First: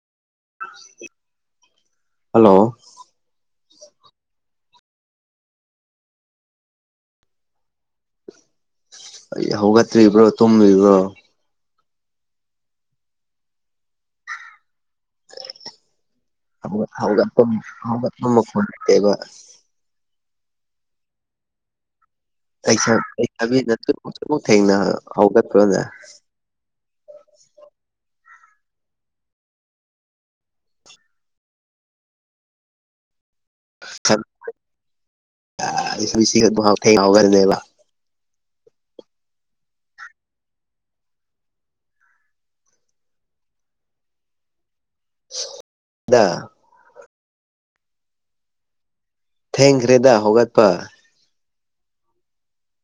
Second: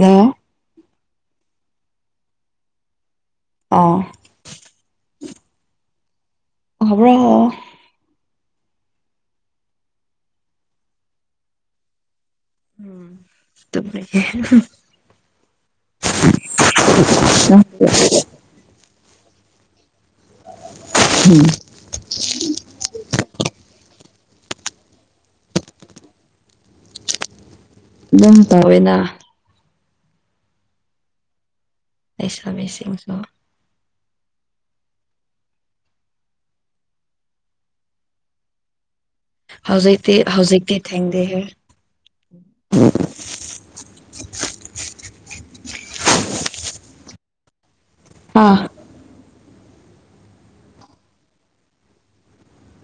ꯌꯦꯉ ꯍꯜꯂꯣ ꯑꯥ ꯍꯕ꯭ꯔꯣ ꯑ ꯍꯒꯇꯔꯤ ꯏꯕ꯭ꯔꯣ ꯇꯣꯝ ꯏꯕ꯭ꯔꯣ ꯑꯗꯨ ꯍꯧꯒꯄ ꯍꯧꯒꯄ ꯃꯛꯦꯒ ꯎꯝ ꯁꯕꯤ ꯅꯨꯛ ꯊꯦꯡꯅ ꯍꯧꯒꯠꯄ꯭ꯔꯣꯅꯦ [inaudible] ꯑꯗꯨꯝ ꯇꯥꯎꯋꯦꯅ ꯑꯩꯩꯁ ꯃꯁꯤꯡꯁꯨꯣ ꯁꯤ ꯊꯒꯅꯦꯕ ꯍꯧꯖꯤꯛꯇꯛꯇꯤ ꯍꯧꯖꯤꯛꯇꯤ ꯊꯦꯡꯗ ꯍ ꯗ ꯑꯥ ꯊꯦꯡ ꯔꯦꯗ ꯍꯒꯠꯄ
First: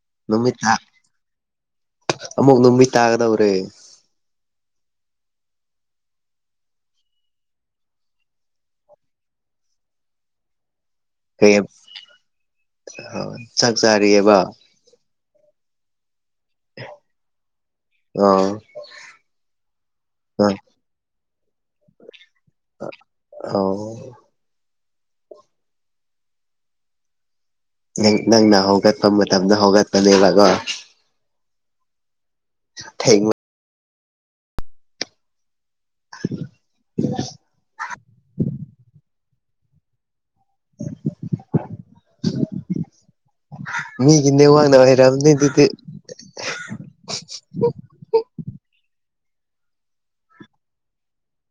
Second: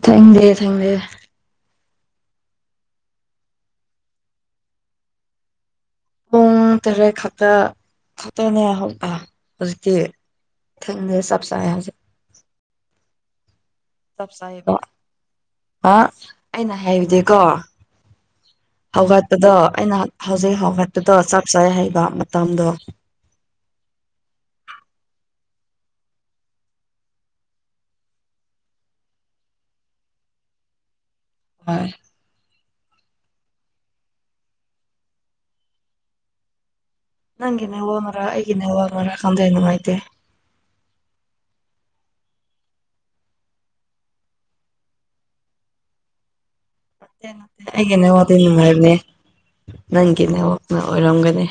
ꯊꯦꯡꯗꯦ ꯊꯦꯡꯗꯦ ꯑꯃꯨꯛ ꯅꯨꯃꯤꯠ ꯇꯥꯒꯗꯧꯔꯦ ꯎꯝꯔꯦ ꯈ ꯈꯇꯅꯦ ꯍ ꯑ ꯍꯧꯖꯤꯛꯇ ꯊꯦꯡꯗ ꯆꯞ ꯁꯥꯏꯁꯦ ꯑ ꯆꯥꯛ ꯆꯥꯔꯤꯑꯕ ꯑ ꯑꯩꯅ ꯍꯥꯏꯕꯗꯤꯀꯣ ꯑꯣ ꯍꯧꯒꯠꯄꯗꯣ ꯑꯩꯅ ꯍꯧꯖꯤꯛ ꯍꯧꯒꯠꯄꯗꯣ ꯆ [unintelligible] ꯍꯥꯎ ꯅꯪꯅ ꯍꯧꯒꯠꯄ ꯃꯇꯝꯗ ꯍꯧꯒꯠꯄꯅꯦꯕꯀꯣ ꯍꯣꯏ ꯊꯦꯡ [unintelligible] ꯅꯪꯒꯤ ꯅꯦꯠꯋꯛꯅꯔ ꯑꯩꯒꯤ ꯅꯦꯋꯛꯅꯔ ꯈꯪꯗꯦ ꯅꯨꯡꯉꯥꯏꯇꯦ [unintelligible] ꯃꯤꯒꯤ ꯅꯦꯋꯥꯛꯅ ꯑꫭꯏꯔꯝꯅꯦ ꯗꯨꯗꯤ [unintelligible] ꯑꯩꯒꯤ ꯅꯦꯋꯥꯛꯇꯤ ꯅꯨꯉꯥꯏꯕꯅꯦ ꯅꯪꯒꯤ ꯅꯦꯋꯥꯛꯅ ꯑꯣꯔꯛꯒꯅꯤ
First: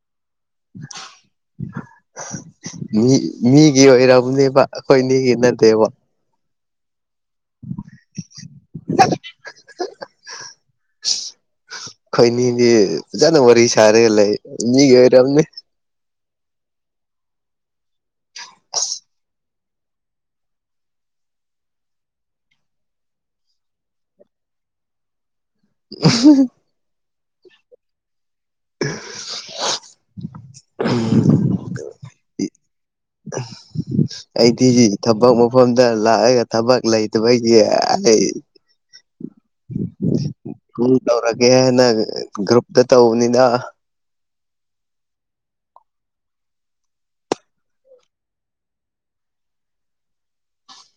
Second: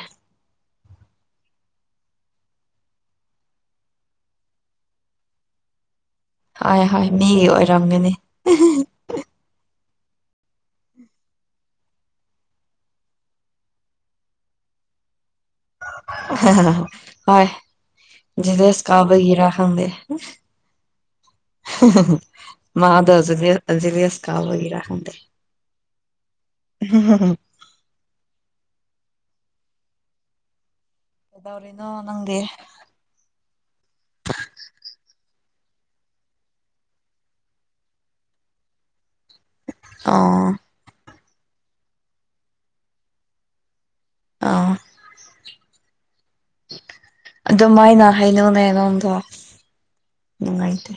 [unintelligible] ꯃꯤ ꯃꯤꯒꯤ ꯑꯣꯏꯔꯕꯅꯦꯕ ꯑꯩꯈꯣꯏ ꯅꯤꯒꯤ ꯅꯠꯇꯦꯕ ꯍꯣꯏ ꯍꯣꯏ ꯃꯤꯒꯤ ꯑꯣꯏꯔꯝꯒꯅꯤ [unintelligible] ꯈꯣꯏꯅꯤꯗꯤ ꯐꯖꯅ ꯋꯥꯔꯤ ꯁꯥꯔꯒ ꯂꯩ ꯃꯤꯒꯤ ꯑꯣꯏꯔꯝꯅꯦ ꯍꯣꯏ ꯖꯦꯜꯁ ꯀꯥꯕꯒꯤꯔ ꯈꯪꯗ ꯃꯥꯗꫭ ꯖꯦꯚꯦꯁ ꯖꯦꯂꯤꯌꯥꯁꯀꯥꯕꯒꯤꯔ ꯈꯪꯗꯦ [unintelligible] [unintelligible] ꯀꯗꯣꯔꯤꯅꯣ ꯅꯪꯗꯤ ꯑꯩꯗꯤ ꯊꯕꯛ ꯃꯐꯝꯗ ꯂꯥꯛꯑꯒ ꯊꯕꯛ ꯂꯩꯇꯕꯒꯤ ꯑꯩ ꯑꫭ ꯇꯧꯔꯒꯦꯅ ꯒ꯭ꯔꯨꯞꯇ ꯇꯧꯕꯅꯤꯅ ꯑꯥ ꯑꯗꯨꯃꯥꯏꯅ ꯍꯥꯏꯩꯅꯧꯅꯦ [unintelligible] ꯅꯨꯡꯉꯥꯏꯇꯦ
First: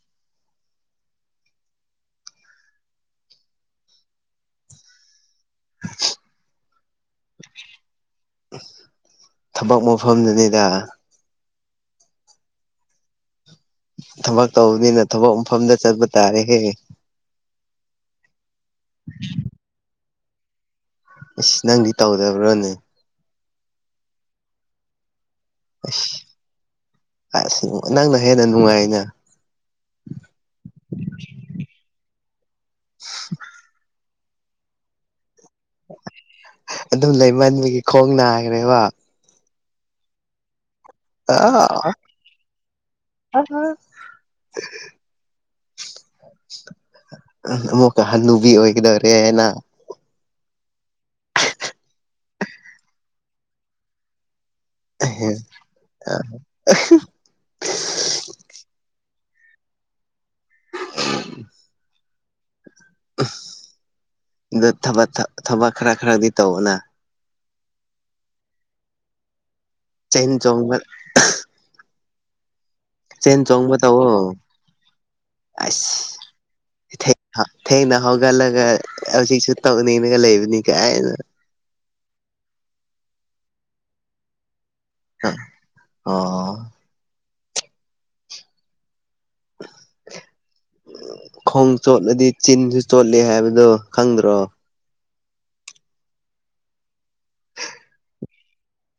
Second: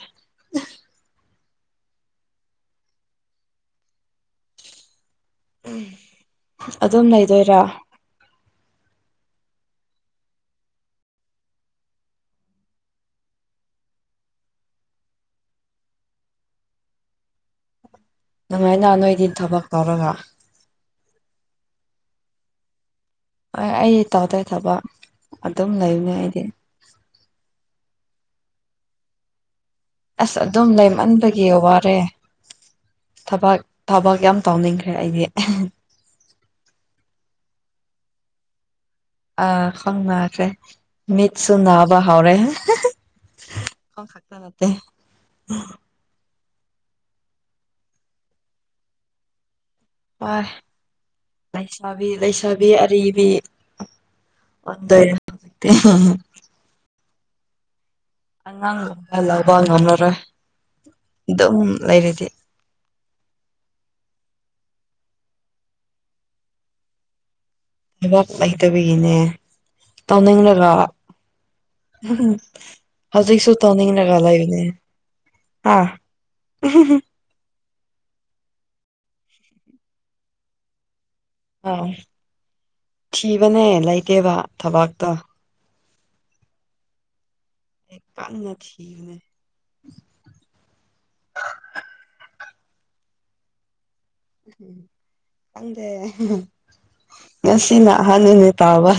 ꯎꯝ ꯑꯗꯨꯝ ꯂꯩꯗꯣꯏꯔ ꯊꯕꯛ ꯃꯐꯝꯗꯅꯤꯗ ꯊꯕꯛ ꯇꯧꯕꯅꯤꯅ ꯊꯕꯛ ꯃꯐꯝꯗ ꯆꯠꯄ ꯇꯥꯔꯦꯍꯦ ꯅꯨꯡꯉꯥꯏꯅ ꯅꯣꯏꯗꯤ ꯊꯕꯛ ꯇꯧꯔꯒ ꯑꯁ ꯅꯪꯗꯤ ꯇꯧꯗꯕ꯭ꯔꯣꯅꯦ ꯍꯣꯏ ꯑꯩꯗꯤ ꯇꯧꯗꯦ ꯊꯕꯛ ꯑꯗꯨꯝ ꯂꯩꯕꯅꯦ ꯑꯩꯗꯤ ꯑꯁ ꯅꯪꯅ ꯍꯦꯟꯅ ꯅꯨꯡꯉꯥꯏꯅ ꯑꯁ ꯑꯗꯨꯝ ꯂꯩꯃꯟꯕꯒꯤ ꯋꯥꯔꯦ ꯊꯕꯛ ꯊꯕꯛ ꯌꯥꯝ ꯇꯥꯎꯅꯤꯡꯈ꯭ꯔꯦ ꯑꯩꯗꯤ ꯑꯗꯨꯝ ꯂꯩꯃꯟꯕꯒꯤ ꯈꯣꯡ ꯅꯥꯈ꯭ꯔꯦꯕ ꯑ ꯈꫭꯡꯅꯥꯈ꯭ꯔꯦ ꯃꯤꯠꯁꯨꯨ ꯅꯥꯕ ꯍꯧꯔꯦ [unintelligible] ꯑꯃꯨꯛꯀ ꯍꯜꯂꯨꯕꯤ ꯑꯣꯏꯒꯗꯧꯔꯦꯅ ꯍꫭꯏ ꯂꯩꯁꯥꯕꯤ ꯂꯩꯁꯥꯕꯤ ꯑꯔꯤꯕꯤ ꯑꯣꯟꯗꯣꯏꯔꯦ ꯍꯧꯖꯤꯛꯇꯤ [unintelligible] [unintelligible] ꯑꯗꯨꯝ ꯂꯩꯔꯦꯗꯤ ꯑꯗ ꯊꯕ ꯊꯕꯛ ꯈꯔ ꯈꯔꯗꯤ ꯇꯧꯋꫭꯅ ꯊꯕꯛ ꯂꯩꯇꯕꯤꯒꯤꯅꯦ ꯆꯦꯟ ꯆꯣꯡꯕ ꯆꯦꯟ ꯍꯧꯖꯤꯛꯁꯨ ꯆꯣꯡꯕ ꯇꯧꯋꯣ ꯇꯧꯅꯤꯡꯅꯒꯂꯏꯅꯦ ꯑꯁ ꯊꯦꯡꯅ ꯊꯦꯡꯄ ꯍꯧꯒꯠꯂꯒ ꯍꯧꯖꯤꯛꯁꯨ ꯇꯧꯅꯤꯡꯉꯒ ꯂꯩꯕꯅꯤ ꯀꯥꯏꯅ ꯊꯤꯕꯅꯦ ꯂ ꯂꯩꯇꯦꯕ ꯊꯕꯥꯥꯛꯇ ꯑꯣ ꯑꯦ ꯀ ꯊꯅꯦ ꯈꯣꯡ ꯆꯣꯠꯂꯗꯤ ꯆꯤꯟꯁꯨ ꯆꯣꯠꯂꯦ ꯍꯥꯏꯕꯗꯣ ꯈꯪꯗ꯭ꯔꯣ ꯑꯗ ꯉꯁꯤ ꯅ ꯑꯍꯥꯟꯕꯅꯦ ꯇꯥꯕ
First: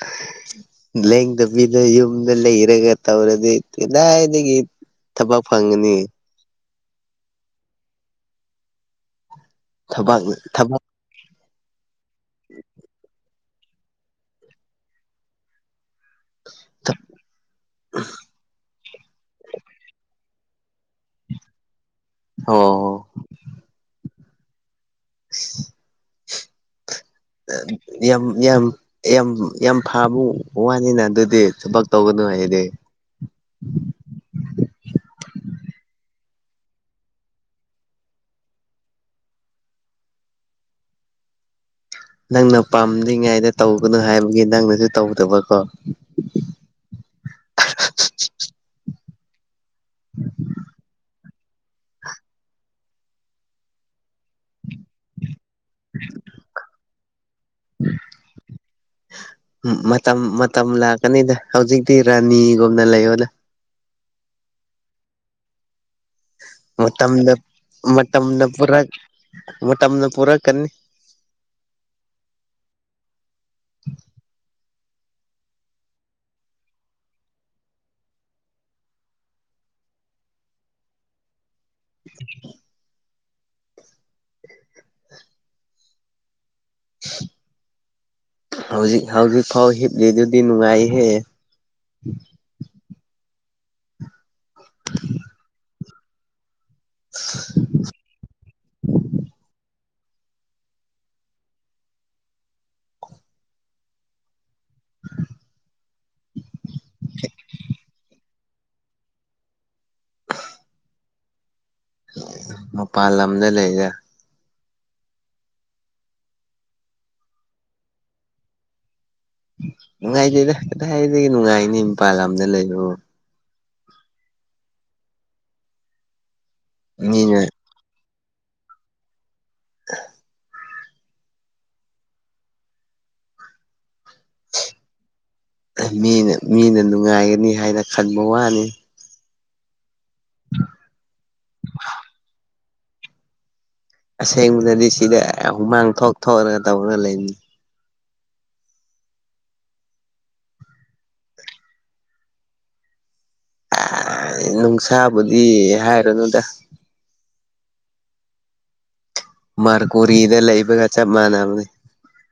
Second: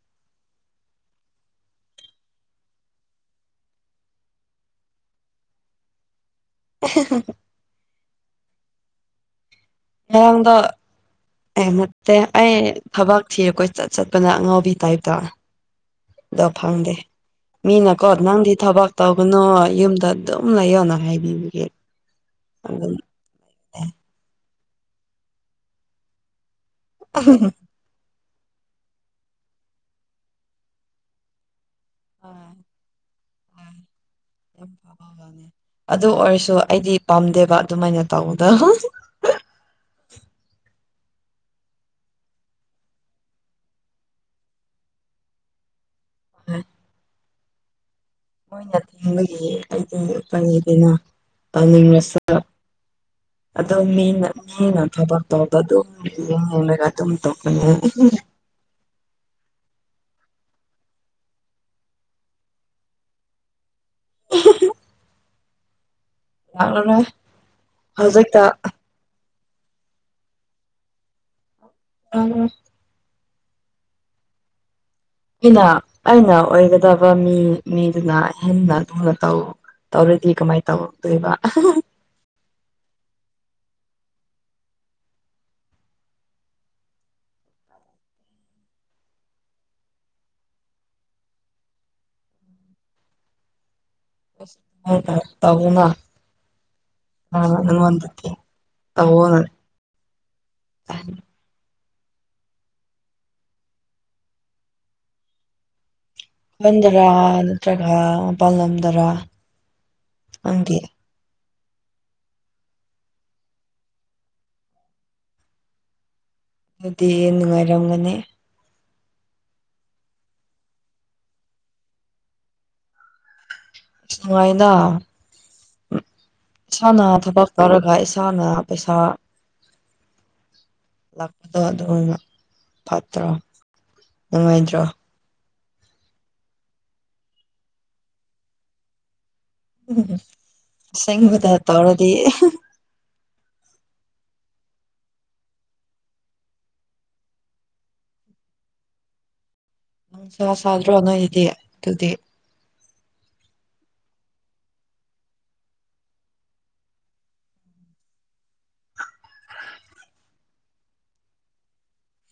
ꯑꯟꯑꯣꯗꯤꯕꯜ ꯂꯦꯡꯗꯕꯤꯗ ꯌꯨꯝꯗ ꯂꯩ ꯏꯔꯒ ꯇꯧꯔ ꯑꯗꯨ ꯏꯗꯥꯗꯒꯤ ꯏ ꯊꯕꯛ ꯐꯪꯒꯅꯤ ꯑꯦꯍꯍꯍ ꯊꯕꯥꯛ ꯉꯔꯥꯡꯗꯣ ꯊꯕꯥꯛ ꯑꯦ ꯅꯠꯇꯦ ꯑꯩ ꯊꯕꯛ ꯊꯤꯔꯦꯀꯣꯏ ꯆꯠꯄꯅ ꯑꯉꯥꯎꯕꯤ ꯇꯥꯏꯞꯇ ꯗꯣ ꯐꯪꯗꯦ ꯃꯤꯅꯀꯣ ꯅꯪꯗꯤ ꯊꯕꯛ ꯇꯧꯒꯅꯨ ꯌꯨꯝꯗ ꯑꯗꯨꯝ ꯂꯩꯌꯣꯅ ꯍꯥꯏꯕꯤꯕꯒꯦ ꯑꯗꯨꯝ ꯑꯣ ꯑꯟꯑꯣꯗꯤꯕꯜ ꯌꯥꯝ ꯌꯥꯝ ꯌꯥꯝ ꯌꯥꯝ ꯐꯕ ꯋꯥꯅꯤꯅ ꯑꯗꯨꯗꯤ ꯊꯕꯛ ꯇꯧꯒꯅꯨ ꯑ ꯍꯥꯏꯗꯤ ꯄꯥꯅꯤ ꯑꯗꯨ ꯑꯣꯏꯔꯁꯨ ꯑꯩꯗꯤ ꯄꯥꯝꯗꯦꯕ ꯑꯗꯨꯃꯥꯏꯅ ꯇꯧꯕꯗ ꯅꯪꯅ ꯄꯥꯝꯗ꯭ꯉꯩꯗ ꯇꯧꯕꯅꯨ ꯍꯥꯏꯕꯒꯤ ꯅꯪꯅꯁꯨ ꯇꯧꯗꯕꯀꯣ ꯍ ꯑꯍꯍꯍꯍ ꯃꯣꯏꯅ ꯊꯤꯡꯕꯒꯤ ꯑꯩꯗꯤ ꯐꯪꯉꯤꯗꯅ ꯇꯥꯅꯤꯡꯂꯁꯨ ꯑꯣ ꯃꯤꯅ ꯃꯤꯅ ꯊꯕꯛ ꯇꯕꯥꯗꯨ ꯌꯦꯂꯒꯗꯨꯝ ꯇꯈ ꯃꯇꯝ ꯃꯇꯝ ꯂꯥꯛꯀꯅꯤꯗ ꯍꯧꯖꯤꯛꯇꯤ ꯔꯥꯅꯤꯒꯨꯝꯅ ꯂꯩꯌꯣꯗ ꯑꯦꯍꯦꯍꯦ ꯃꯇꯝꯗ ꯍꯧꯖꯤꯛꯇ ꯃꯇꯝꯗ ꯄꯨꯔꯥ ꯃ ꯇꯝꯅ ꯄꯨꯔ ꯀꯅꯤ ꯑ ꯑꯝ ꯎ ꯑꯩꯅ ꯑꯩꯅ ꯑꯣꯏꯒꯗꯕ ꯃꯤ ꯃꯤꯗꯨꯅ ꯍꯦꯟꯅ ꯊꯨꯅ ꯇꯧ ꯇꯧꯔꯗꯤ ꯀꯃꯥꯏꯅ ꯇꯧꯍꯧꯗꯣꯏꯕ ꯑꯟꯑꯣꯗꯤꯕꯜ ꯑꯟꯑꯣꯗꯤꯕꯜ ꯍꯧꯖꯤꯛ ꯍꯧꯖꯤꯛ ꯐꯥꯎ ꯍꯤꯞꯂꯤꯗꯨꯗꯤ ꯅꯨꯡꯉꯥꯏꯍꯦ ꯇꯔ ꯇꯧꯕꯅ ꯑ ꯑꯩꯉꯣꯟꯗ ꯇꯧꯑꯣꯅ ꯑꯟꯑꯣꯗꯤꯕꯜ ꯑꯟꯑꯣꯗꯤꯕꯜ ꯍꯟꯗꯔꯥ ꯅꯠꯇ꯭ꯔꯒ ꯃꯄꯥꯜꯂꯝꯗꯔꯥ ꯅꯪꯒꯤ ꯃꯄꯥꯟ ꯂꯝꯗ ꯂꯩꯒꯦ ꯑꯗꯨꯗꯤ ꯑꯦ ꯅꯨꯡꯉꯥꯏꯔꯝꯒꯅꯤ ꯅꯨꯡꯉꯥꯏꯇꯦ ꯀꯗꯥꯏꯗ ꯅꯨꯡꯉꯥꯏꯅꯤ ꯏꯝꯐꯜ ꯑꯗ ꯂꯩꯌꯣ ꯑ ꯅꯨꯡꯉꯥꯏꯅ ꯏꯁꯥꯅ ꯃꯤꯅ ꯊꯕꯛ ꯇꯧꯔꯒ ꯆꯥꯅ ꯄꯩꯁꯥ [unintelligible] [inaudible] ꯂꯥꯛꯄꯗꯣ ꯑꯗꯨꯅ ꯐꯠꯇ꯭ꯔꯣ ꯅꯨꯡꯉꯥꯏꯇ꯭ꯔꯣ ꯃꯤꯅ ꯃꯤꯅ ꯅꯨꯡꯉꯥꯏꯒꯅꯤ ꯍꯥꯏꯅ ꯈꯟꯕ ꯋꯥꯅꯤ ꯎꯝꯁꯦꯡꯕꯗ ꯇꯧꯔꯗꯤ ꯑꯁꯦꯡꯕꯗꯗꯤ ꯁꯤꯗ ꯍꯨꯃꯥꯡ ꯊꯣꯛ ꯊꯣꯛꯂꯒ ꯇꯧꯔꯒ ꯂꯩꯅꯤ ꯅꯪ ꯁꯥ ꯁꯥꯗ꯭ꯔꯣ ꯑꯉꯗꯤ ꯑꯗꯨꯗꯤ ꯅꯨꯡꯁꯥꯕꯨꯗꯤ ꯍꯥꯏꯔꯨꯅꯨꯗ ꯃꯔꯀꯨꯔꯤꯗ ꯂꯩꯕꯒ ꯆꯞ ꯃꯥꯟꯅꯕꯅꯦ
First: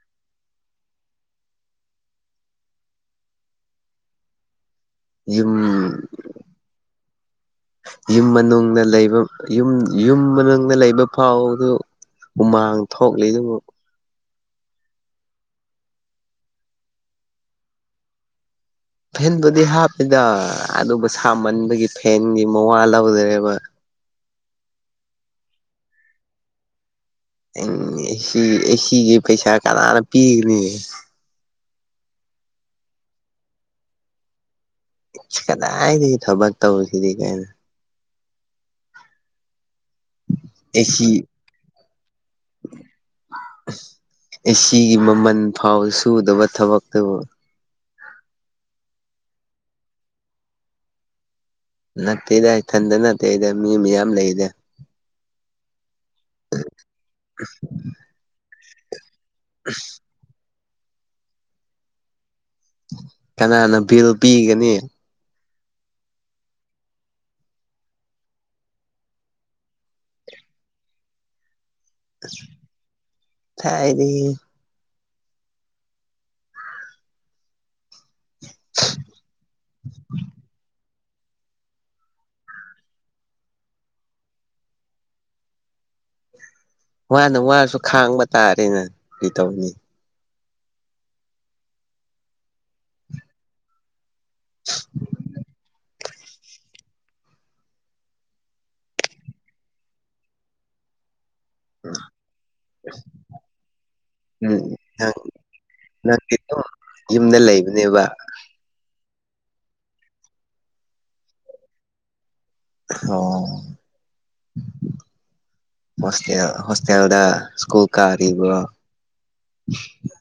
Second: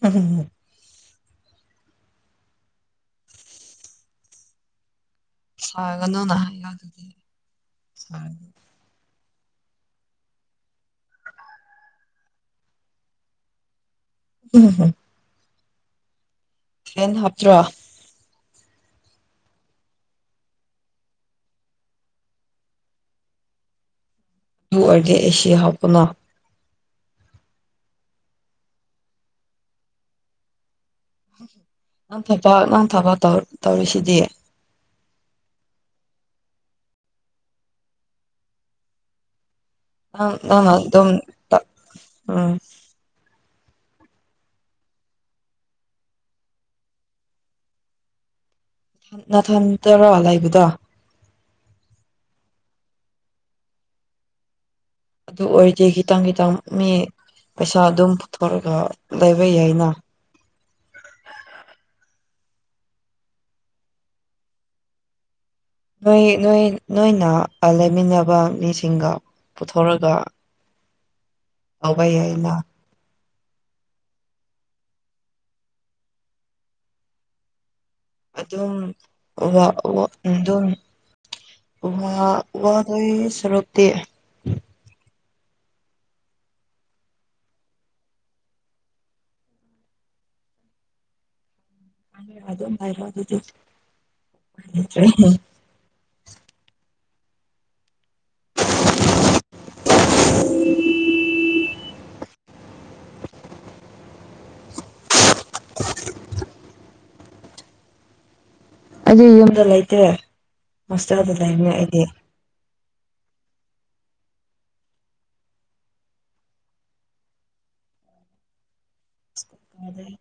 ꯎꯝ [inaudible] ꯌꯨꯝ ꯁꯥꯒꯅꯣꯅ ꯍꯥꯏꯌꯣ ꯑꯗꯨꯗꯤ ꯌꯨꯝ ꯃꯅꯨꯡꯅ ꯂꯩꯕ [inaudible] ꯌꯨꯝ ꯌꯨꯝ ꯃꯅꯨꯡꯗ ꯂꯩꯕ ꯐꯥꯎꯗꯨ ꯎꯃꯥꯡ ꯊꯣꯛꯂꯤ ꯑꯗꯨꯕꯨ ꯍꯝ [unintelligible] [inaudible] ꯌꯦꯟ ꯍꯥꯞꯇ꯭ꯔꯣ ꯐꯦꯟꯗꯨꯗꯤ ꯍꯥꯞꯄꯦꯗ ꯑꯗꯨꯕꯨ ꯁꯥꯃꯟꯕꯒꯤ ꯐꯦꯟꯒꯤ ꯃꯋꯥ ꯂꯧꯗ꯭ꯔꯦꯕ ꯑꯗꯨ ꯑꯣꯏꯔꯒꯦ ꯑꯦꯁꯤ ꯍꯥꯞꯄꯅ ꯎꯝ ꯑꯦꯁꯤ ꯑꯦꯁꯤꯒꯤ ꯄꯩꯁꯥ ꯀꯅꯥꯅ ꯄꯤꯒꯅꯤ ꯉꯥꯡ ꯊꯕ ꯉꯥꯡ ꯊꯕꯧ ꯇꯧꯔꯤꯁꯤꯗꯤ ꯀꯗꯥ ꯊꯕꯛ ꯇꯧꯕ ꯁꯤ ꯀꯥꯏ ꯑ ꯑ ꯃ ꯑꯗꯨ ꯑꯦꯁꯤ ꯇ ꯎꯝ [inaudible] [unintelligible] ꯑꯁꯤꯒꯤꯒꯤ ꯃꯃꯜ ꯐꯥꯎ ꯁꯨꯗꯕ ꯊꯕꯛꯇꯕꯨ ꯊ ꯅꯊꯟꯇꯔ ꯍꯂꯏꯕꯨꯗ ꯅꯠꯇꯦꯗ ꯏꯊꯟꯇ ꯅꯠꯇꯦꯗ ꯃꯤ ꯃꯌꯥꯝ ꯂꯩꯔꯦ ꯑꯗꯨ ꯑꯣꯏꯔꯗꯤ ꯈꯤꯇꯪ ꯈꯤꯇꯪ ꯃꯤ ꯄꯩꯁꯥ ꯑꯗꯨꯝ ꯄꯨꯊꯣꯔꯒ ꯂꯩꯕ ꯌꯥꯏꯅ ꯀꯅꯥꯅ ꯕꯤꯜ ꯄꯤꯒꯅꯤ ꯅꯣꯏ ꯅꯣꯏ ꯅꯣꯏꯅ ꯂꯩꯃꯤꯟꯅꯕ ꯃꯤꯁꯤꯡꯒ ꯄꯨꯊꯣꯔꯒ ꯑꯥꯎꯚꯏꯂ ꯊꯥꯏꯔꯤ [inaudible] ꯑꯗꯨ ꯑꯗꯨꯝ ꯋꯥ ꯑꯗꯨ ꯑꯗꯨꯝ ꯋꯥꯗꯏ ꯁꯔꯇ ꯃꯥꯅ ꯋꯥꯔꯁꯨ ꯈꯥꯡꯕ ꯇꯥꯔꯦꯅ ꯀꯩꯇꯧꯅꯤ ꯋꯥꯣ ꯃꯥꯥꯏ ꯋꯥ ꯑꯗꯨ [unintelligible] [inaudible] ꯑꯁ [unintelligible] [inaudible] ꯎꯝ ꯅꯪ ꯅꯪ ꯌꯨꯝꯗ ꯂꯩꯕꯅꯦꯕ ꯑꯩ ꯌꯨꯝꯗ ꯂꯩꯇꯦ ꯃꯁꯇꯔꯗ ꯂꯩꯕꯅꯦ ꯑꯩꯗꯤ ꯑꯣ [inaudible] [unintelligible] ꯍꯣꯁꯇꯦꯜ ꯍꯣꯁꯇꯦꯜꯗ ꯁ꯭ꯀꯨꯜ ꯀꯥꯔꯤꯕ ꯗ [inaudible] [unintelligible]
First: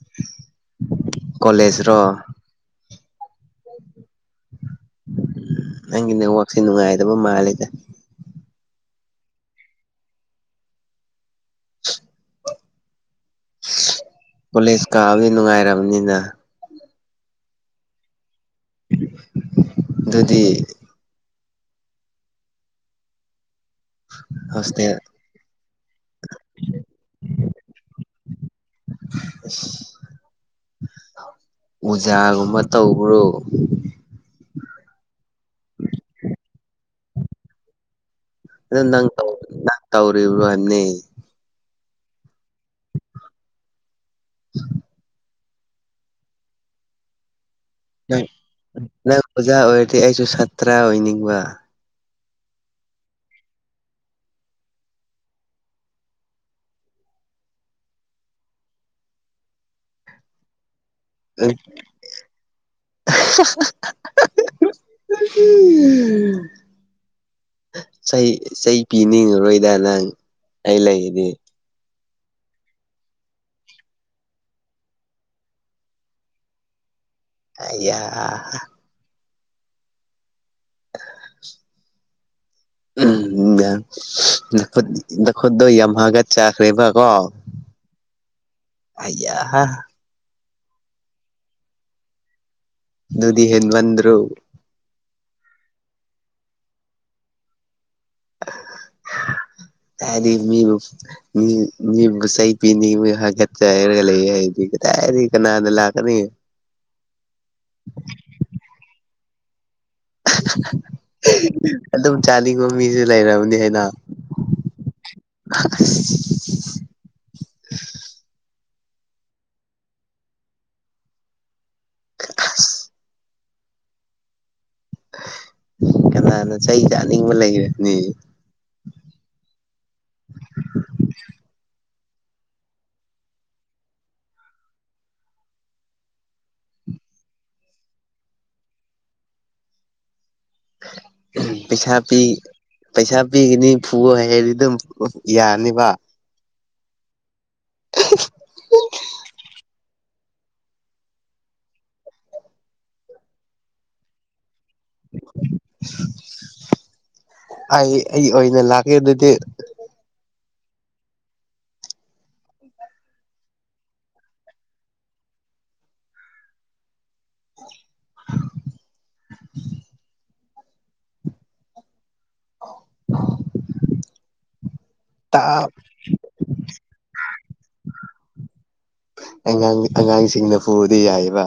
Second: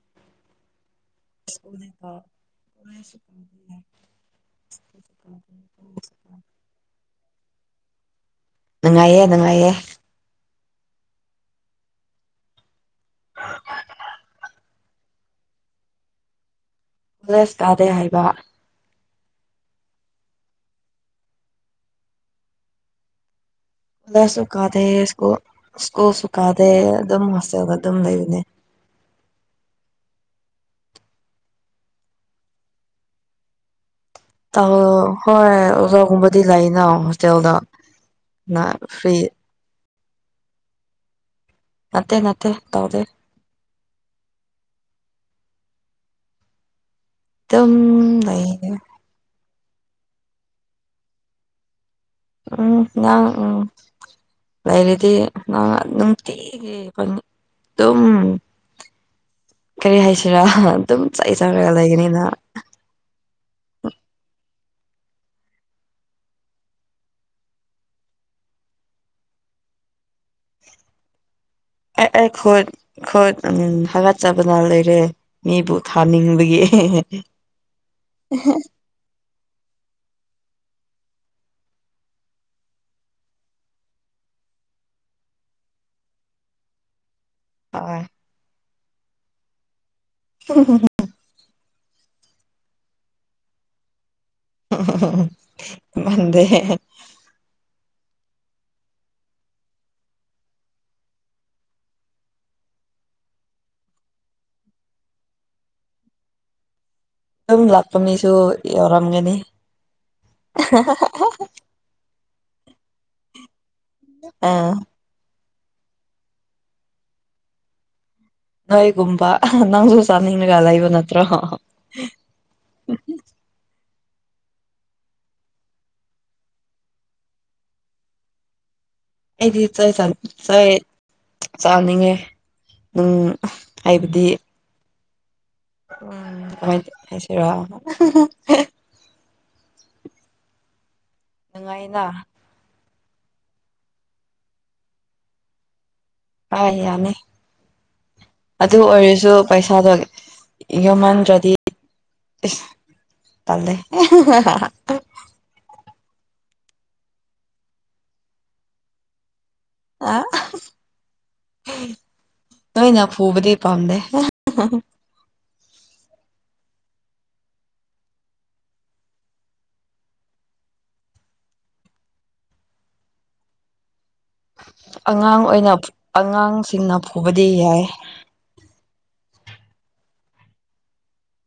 ꯎꯥꯎ ꯎꯝ ꯅꯪꯒꯤ ꯅꯦꯛꯋꯥꯛꯁꯦ ꯅꯨꯡꯉꯥꯏꯗꯕ ꯃꯥꯜꯂꯦꯗ ꯅꯨꯡꯉꯥꯏꯌꯦꯦ ꯅꯨꯡꯉꯥꯏꯌꯦꯦ ꯄꯨꯂꯤꯁ ꯀꯥꯕꯗꯤ ꯅꯨꯡꯉꯥꯏꯔꯕꯅꯤꯅ ꯂꯁ ꯇꯥꯗꯦ ꯍꯥꯏꯕ ꯑꯗꯨꯗꯤ ꯂꯁꯨ ꯀꯥꯗꯦ ꯍꯣꯁꯇꯦꯜ ꯁꯀꯨꯜ ꯁ꯭ꯀꯨꯜꯁꯨ ꯀꯥꯗꯦ ꯑꯗꯨꯝ ꯍꯣꯁꯇꯦꯜꯗ ꯑꯗꯨꯝ ꯂꯩꯕꯅꯦ [unintelligible] ꯑꯣꯖꯥꯒꯨꯝꯕ ꯇꯧꯕ꯭ꯔꯣ ꯑ ꯍꯣꯏ ꯑꯣꯖꯥꯒꯨꯝꯕꯗꯤ ꯂꯥꯏꯅ ꯍꯣꯁꯇꯦꯜꯗ ꯑꯗꯨ ꯅꯪ ꯐꯔꯤ ꯅꯪ ꯇꯧꯔꯤꯕ꯭ꯔꯣ ꯍꯥꯏꯕꯅꯦ ꯅꯠꯇꯦ ꯅꯠꯇꯦ ꯇꯧꯗꯦ ꯑꯗꯨꯝ ꯂꯩꯌꯦ ꯅꯪ ꯑꯣꯖꯥ ꯑꯣꯏꯔꯗꯤ ꯑꯩꯁꯨ ꯁꯥꯇ꯭ꯔ ꯑꯣꯏꯅꯤꯡꯕ ꯎꯝ ꯌꯥ ꯎꯝ ꯂꯩꯔꯤꯗꯤ ꯅ ꯅꯨꯡꯇꯤꯒꯤ ꯑꯩꯈ ꯑꯗꯨꯝ ꯀꯔꯤ ꯍꯥꯏꯁꯤꯔꯥ ꯑꯗꯨꯝ ꯆꯩ ꯆꯪꯉꯒ ꯂꯩꯒꯅꯤꯅ ꯎ ꯎ ꯆꯩ ꯆꯩ ꯄꯤꯅꯤꯡꯉꯔꯣꯏꯗ ꯅꯪ ꯑꯩ ꯂꯩꯗꯤ ꯑꯦ ꯑꯩ ꯈꯣꯏꯠ ꯈꯣꯏꯠ ꯎ ꯍꯥꯒꯠꯆꯕꯅ ꯂꯩꯔꯦ ꯃꯤꯕꯨ ꯊꯥꯅꯤꯡꯕꯒꯤ ꯑ [unintelligible] ꯨ ꯅꯈꯨꯠꯇꯣ ꯌꯥꯝꯃꯒ ꯆꯥꯈ꯭ꯔꯦꯕꯀꯣ ꯑ ꯑꯌꯥ ꯍꯥ ꯎ ꯅꯨꯗꯤ ꯍꯦꯟꯃꯟꯗ꯭ꯔꯣ ꯃꯟꯗꯦ [unintelligible] ꯑꯗꯤ ꯃꯤ ꯁꯩ ꯄꯤ ꯍꯠꯇ ꯏꯔꯒ ꯌꯥꯔꯤ ꯀꯅꯥꯗ ꯂꯥꯛꯀꯅꯤ ꯑꯗꯨꯝ ꯂꯥꯛꯄ ꯃꯤꯁꯨ ꯌꯥꯎꯔꯝꯒꯅꯤ ꯑꯗꯨꯝ ꯆꯥꯅꯤꯡꯕ ꯃꯤꯁꯨ ꯂꯩꯔꯝꯅꯤ ꯍꯥꯏꯅ ꯑ [unintelligible] ꯅꯣꯏꯒꯨꯝꯕ ꯅꯪꯁꯨ ꯆꯥꯅꯤꯡꯂꯒ ꯂꯩꯕ ꯅꯠꯇ꯭ꯔꯣ ꯀꯅꯥꯅ ꯆꯍꯤ ꯆꯥꯅꯤꯡꯕ ꯂꯩꯔꯅꯤ ꯑꯩꯗꯤ ꯆꯦ ꯆ ꯆ ꯆꯥꯅꯤꯡꯉꯦ ꯅꯨꯡ ꯍꯥꯏꯕꯗꯤ ꯎꯥꯏꯁꯤ ꯄꯤꯁꯥꯕꯤ ꯄꯩꯁꯥ ꯄꯤꯒꯅꯤ ꯐꯨꯕ ꯍꯥꯏꯗꯤ ꯑꯗꯨꯝ ꯌꯥꯅꯤꯕ ꯑꯥꯏ ꯌꯥꯅꯤ ꯑꯗꯨ ꯑꯣꯏꯔꯁꯨ ꯄꯩꯁꯥꯗ ꯌꯥꯟ ꯑꯗꯨꯗꯤ ꯇꯦ ꯑꯩ ꯑꯩ ꯑꯣꯏꯅ ꯂꯥꯛꯀꯦ ꯑꯗꯨꯗꯤ ꯑ ꯇ ꯏꯩꯅ ꯐꯨꯕꯗꯤ ꯄꯥꯗ [inaudible] ꯑ ꯑꯉꯥꯡ ꯇꯥꯛ ꯑꯣꯏꯅ ꯑꯉꯥꯡꯁꯤꯡꯅ ꯄꯨꯕꯗꯤ ꯌꯥꯏ ꯑꯉꯥꯡ ꯑꯉꯥꯡꯁꯤꯡꯅ ꯄꯨꯕꯗꯤ ꯌꯥꯏꯑꯕ